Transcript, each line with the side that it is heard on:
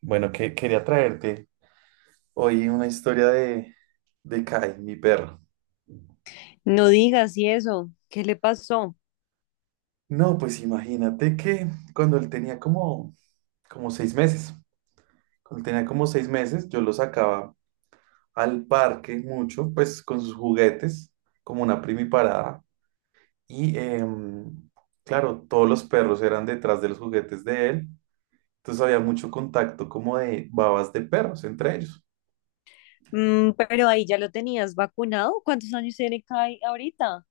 right: Bueno, que, quería traerte hoy una historia de Kai, mi perro.
left: No digas y eso, ¿qué le pasó?
right: No, pues imagínate que cuando él tenía como 6 meses, yo lo sacaba al parque mucho, pues con sus juguetes, como una primiparada. Y claro, todos los perros eran detrás de los juguetes de él, entonces había mucho contacto como de babas de perros entre ellos.
left: Mm, pero ahí ya lo tenías vacunado. ¿Cuántos años tiene Kai ahorita?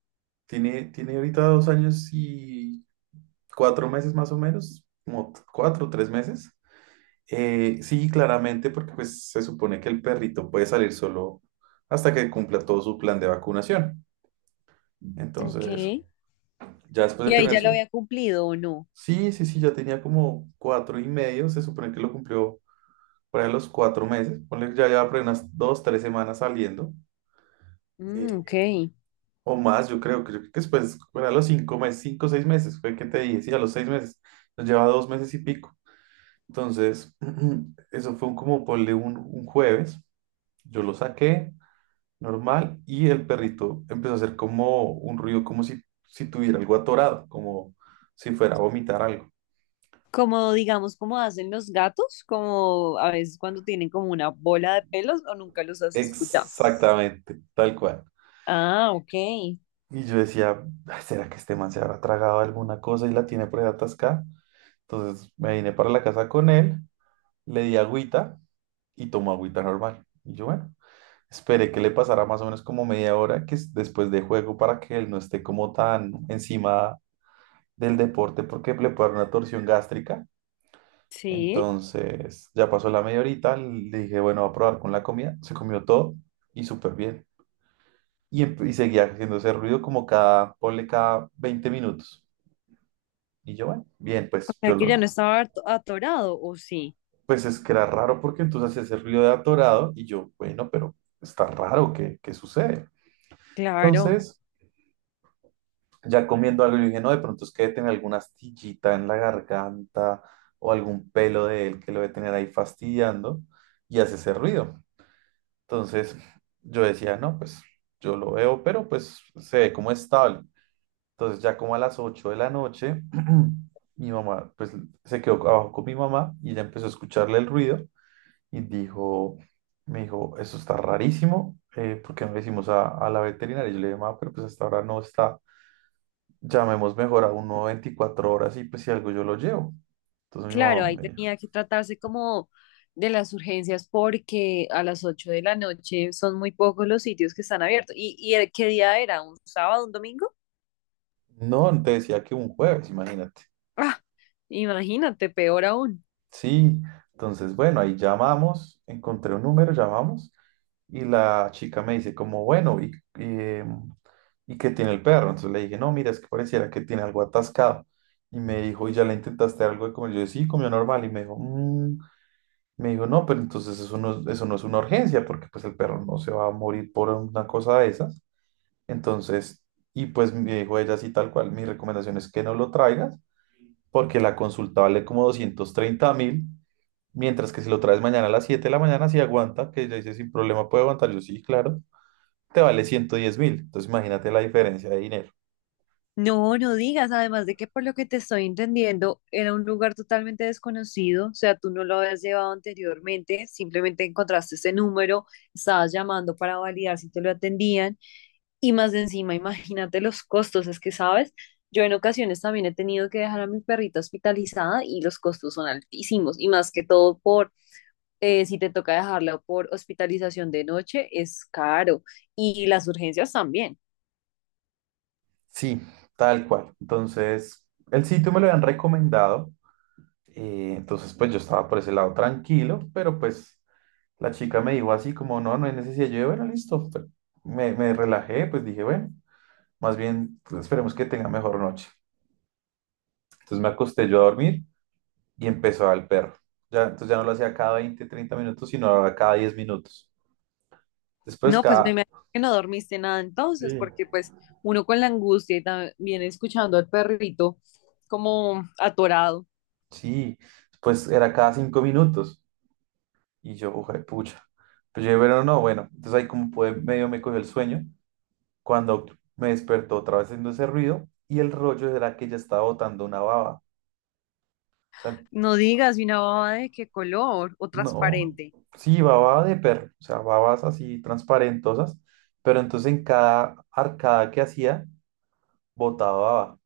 right: Tiene ahorita 2 años y 4 meses más o menos, como 4 o 3 meses. Sí, claramente, porque pues se supone que el perrito puede salir solo hasta que cumpla todo su plan de vacunación.
left: Ok.
right: Entonces, ya después
left: ¿Y
right: de
left: ahí
right: tener
left: ya lo
right: su...
left: había cumplido o no?
right: Sí, sí, sí, ya tenía como 4 y medio. Se supone que lo cumplió por ahí a los 4 meses, ponle que ya lleva por ahí unas 2, 3 semanas saliendo,
left: Mm, ok.
right: eh, o más, yo creo que después, por ahí a los 5 meses, 5, o 6 meses, fue que te dije, sí, a los 6 meses, nos lleva 2 meses y pico. Entonces, eso fue como ponle un jueves. Yo lo saqué normal y el perrito empezó a hacer como un ruido, como si tuviera algo atorado, como si fuera a vomitar algo.
left: Como digamos, como hacen los gatos, como a veces cuando tienen como una bola de pelos o nunca los has escuchado.
right: Exactamente, tal cual.
left: Ah, ok.
right: Y yo decía: "Ay, ¿será que este man se habrá tragado alguna cosa y la tiene por ahí atascada?". Entonces me vine para la casa con él, le di agüita y tomó agüita normal. Y yo, bueno, esperé que le pasara más o menos como media hora, que es después de juego, para que él no esté como tan encima del deporte, porque le puede dar una torsión gástrica.
left: Sí.
right: Entonces ya pasó la media horita, le dije, bueno, va a probar con la comida. Se comió todo y súper bien. Y seguía haciendo ese ruido como cada, ponle, cada 20 minutos. Y yo, bueno, bien,
left: O
right: pues
left: sea
right: yo
left: que ya
right: los...
left: no estaba atorado, ¿o sí?
right: Pues es que era raro, porque entonces hacía ese ruido de atorado y yo, bueno, pero está raro, ¿qué sucede?
left: Claro.
right: Entonces... ya comiendo algo, yo dije, no, de pronto es que debe tener alguna astillita en la garganta, o algún pelo de él que lo debe tener ahí fastidiando y hace ese ruido. Entonces yo decía, no, pues yo lo veo, pero pues se ve como estable. Entonces ya como a las 8 de la noche, mi mamá, pues se quedó abajo con mi mamá y ella empezó a escucharle el ruido y dijo, me dijo, eso está rarísimo, ¿por qué no le decimos a la veterinaria? Y yo le dije, mamá, pero pues hasta ahora no está, llamemos mejor a uno 24 horas y pues si algo yo lo llevo. Entonces mi
left: Claro,
right: mamá
left: ahí
right: me dijo,
left: tenía que tratarse como de las urgencias porque a las 8 de la noche son muy pocos los sitios que están abiertos. Y qué día era? ¿Un sábado, un domingo?
right: no, te decía que un jueves, imagínate.
left: Ah, imagínate, peor aún.
right: Sí, entonces bueno, ahí llamamos, encontré un número, llamamos y la chica me dice como, bueno, y, em, ¿y qué tiene el perro? Entonces le dije, no, mira, es que pareciera que tiene algo atascado. Y me dijo, ¿y ya le intentaste dar algo de comer? Yo dije, sí, comió normal y me dijo: "Mm". Me dijo, no, pero entonces eso no es una urgencia, porque pues el perro no se va a morir por una cosa de esas. Entonces, y pues me dijo ella así tal cual, mi recomendación es que no lo traigas, porque la consulta vale como 230.000, mientras que si lo traes mañana a las 7 de la mañana, si aguanta, que ella dice sin problema puede aguantar, yo, sí, claro, te vale 110.000. Entonces, imagínate la diferencia de dinero.
left: No, no digas, además de que por lo que te estoy entendiendo, era un lugar totalmente desconocido, o sea, tú no lo habías llevado anteriormente, simplemente encontraste ese número, estabas llamando para validar si te lo atendían. Y más de encima, imagínate los costos, es que, ¿sabes? Yo en ocasiones también he tenido que dejar a mi perrita hospitalizada y los costos son altísimos. Y más que todo por, si te toca dejarla por hospitalización de noche, es caro. Y las urgencias también.
right: Sí, tal cual. Entonces, el sitio me lo habían recomendado, entonces pues yo estaba por ese lado tranquilo, pero pues la chica me dijo así como, no, no hay necesidad, yo, bueno, listo, me relajé, pues dije, bueno. Más bien, pues, esperemos que tenga mejor noche. Entonces me acosté yo a dormir y empezó el perro. Ya, entonces ya no lo hacía cada 20 30 minutos, sino ahora cada 10 minutos. Después
left: No, pues me
right: cada...
left: imagino que no dormiste nada entonces,
right: Sí.
left: porque pues uno con la angustia y también escuchando al perrito como atorado.
right: Sí, después era cada 5 minutos. Y yo, ojo de pucha. Pero yo, bueno, no, bueno. Entonces ahí como pude, medio me cogió el sueño. Cuando me despertó otra vez haciendo ese ruido y el rollo era que ya estaba botando una baba. O sea,
left: No digas, ¿y una baba de qué color o
right: no,
left: transparente?
right: sí, baba de perro, o sea, babas así transparentosas, pero entonces en cada arcada que hacía, botaba baba.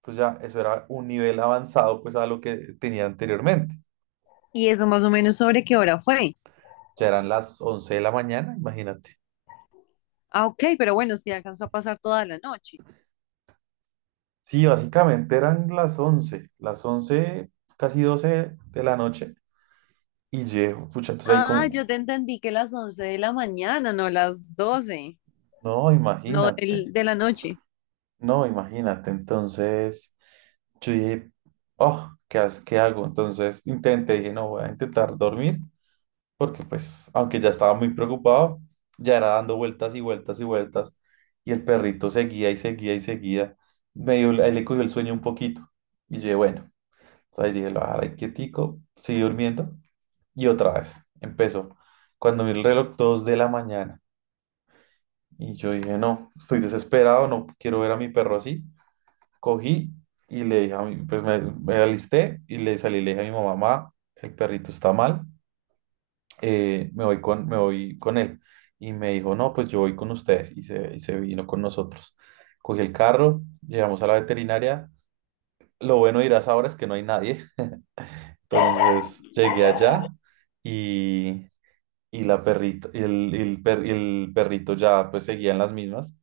right: Entonces ya eso era un nivel avanzado pues a lo que tenía anteriormente.
left: Y eso más o menos sobre qué hora fue.
right: Ya eran las 11 de la mañana, imagínate.
left: Ah, ok, pero bueno, sí alcanzó a pasar toda la noche.
right: Sí, básicamente eran las once, casi 12 de la noche. Y yo pucha, entonces ahí
left: Ah,
right: como,
left: yo te entendí que las 11 de la mañana, no las 12,
right: no,
left: no
right: imagínate,
left: de la noche.
right: no, imagínate. Entonces... Yo dije, oh, ¿qué hago? Entonces intenté, dije, no, voy a intentar dormir, porque pues, aunque ya estaba muy preocupado, ya era dando vueltas y vueltas y vueltas, y el perrito seguía y seguía y seguía. Medio él le cogió el sueño un poquito, y yo dije, bueno, entonces dije, lo voy quietico, seguí durmiendo, y otra vez, empezó. Cuando vi el reloj, 2 de la mañana, y yo dije, no, estoy desesperado, no quiero ver a mi perro así. Cogí y le dije pues me alisté y le salí, le dije a mi mamá: "Ma, el perrito está mal, me voy con él". Y me dijo, no, pues yo voy con ustedes. Y se vino con nosotros. Cogí el carro, llegamos a la veterinaria. Lo bueno, dirás ahora, es que no hay nadie. Entonces llegué allá y, y la perrita, y el per- y el perrito ya pues seguía en las mismas.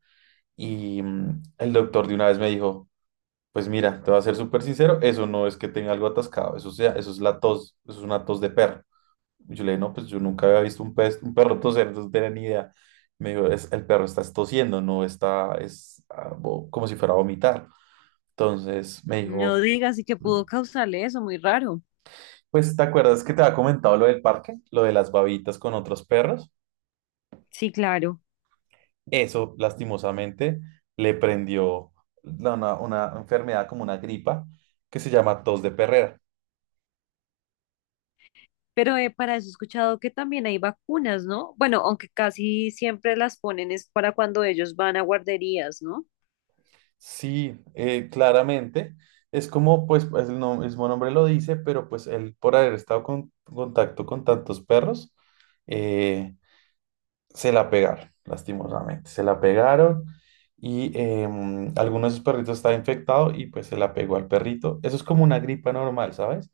right: Y mm, el doctor de una vez me dijo, pues mira, te voy a ser súper sincero, eso no es que tenga algo atascado, eso es la tos, eso es una tos de perro. Y yo le dije, no, pues yo nunca había visto un perro toser, entonces no tenía ni idea. Me dijo: "Es- el perro está tosiendo, no está, como si fuera a vomitar". Entonces me
left: No
right: dijo,
left: digas, y que pudo causarle eso, muy raro.
right: pues ¿te acuerdas que te había comentado lo del parque? Lo de las babitas con otros perros.
left: Sí, claro.
right: Eso, lastimosamente, le prendió una enfermedad, como una gripa que se llama tos de perrera.
left: Pero para eso he escuchado que también hay vacunas, ¿no? Bueno, aunque casi siempre las ponen es para cuando ellos van a guarderías, ¿no?
right: Sí, claramente. Es como, pues, el mismo nombre lo dice, pero pues él, por haber estado en contacto con tantos perros, eh, se la pegaron, lastimosamente. Se la pegaron y alguno de sus perritos estaba infectado y pues se la pegó al perrito. Eso es como una gripa normal, ¿sabes?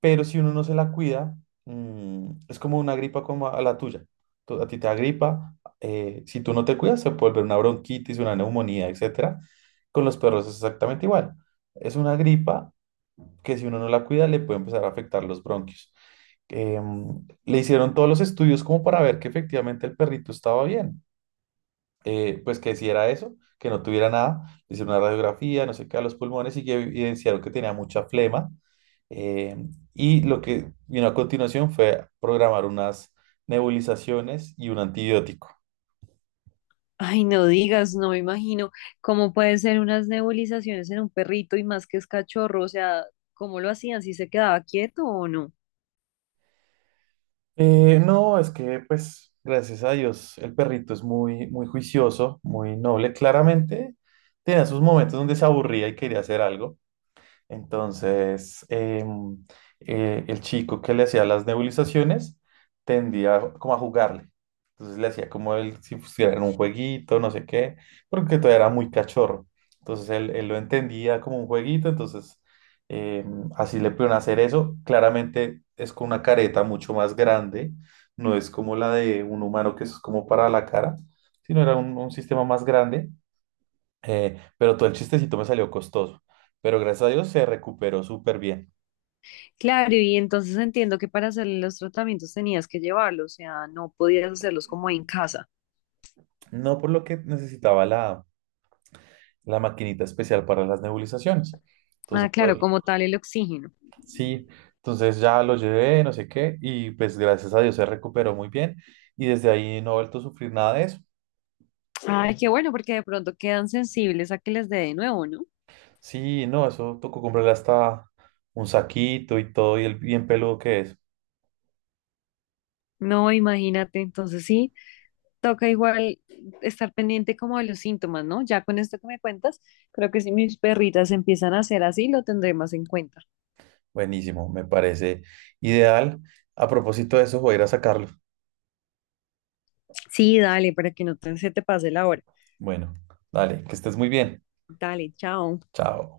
right: Pero si uno no se la cuida, es como una gripa como a la tuya. A ti te da gripa, si tú no te cuidas, se puede volver una bronquitis, una neumonía, etcétera. Con los perros es exactamente igual. Es una gripa que, si uno no la cuida, le puede empezar a afectar los bronquios. Le hicieron todos los estudios como para ver que efectivamente el perrito estaba bien, pues que hiciera eso, que no tuviera nada; le hicieron una radiografía, no sé qué, a los pulmones y que evidenciaron que tenía mucha flema. eh, y lo que vino a continuación fue programar unas nebulizaciones y un antibiótico.
left: Ay, no digas, no me imagino cómo pueden ser unas nebulizaciones en un perrito y más que es cachorro, o sea, ¿cómo lo hacían? ¿Si se quedaba quieto o no?
right: No, es que pues gracias a Dios el perrito es muy, muy juicioso, muy noble. Claramente tenía sus momentos donde se aburría y quería hacer algo. Entonces, el chico que le hacía las nebulizaciones tendía como a jugarle. Entonces le hacía como él si pusiera en un jueguito, no sé qué, porque todavía era muy cachorro. Entonces él lo entendía como un jueguito, entonces así le pudieron hacer eso. Claramente es con una careta mucho más grande, no es como la de un humano que es como para la cara, sino era un sistema más grande, pero todo el chistecito me salió costoso. Pero gracias a Dios se recuperó súper bien.
left: Claro, y entonces entiendo que para hacer los tratamientos tenías que llevarlos, o sea, no podías hacerlos como en casa.
right: No, por lo que necesitaba la maquinita especial para las nebulizaciones. Entonces,
left: Ah, claro, como tal el oxígeno.
right: sí, entonces ya lo llevé, no sé qué, y pues gracias a Dios se recuperó muy bien. Y desde ahí no he vuelto a sufrir nada de eso.
left: Ay, qué bueno, porque de pronto quedan sensibles a que les dé de nuevo, ¿no?
right: Sí, no, eso tocó comprarle hasta un saquito y todo, y el bien peludo que es.
left: No, imagínate, entonces sí, toca igual estar pendiente como de los síntomas, ¿no? Ya con esto que me cuentas, creo que si mis perritas empiezan a hacer así, lo tendré más en cuenta.
right: Buenísimo, me parece ideal. A propósito de eso, voy a ir a sacarlo.
left: Sí, dale, para que no se te pase la hora.
right: Bueno, dale, que estés muy bien.
left: Dale, chao.
right: Chao.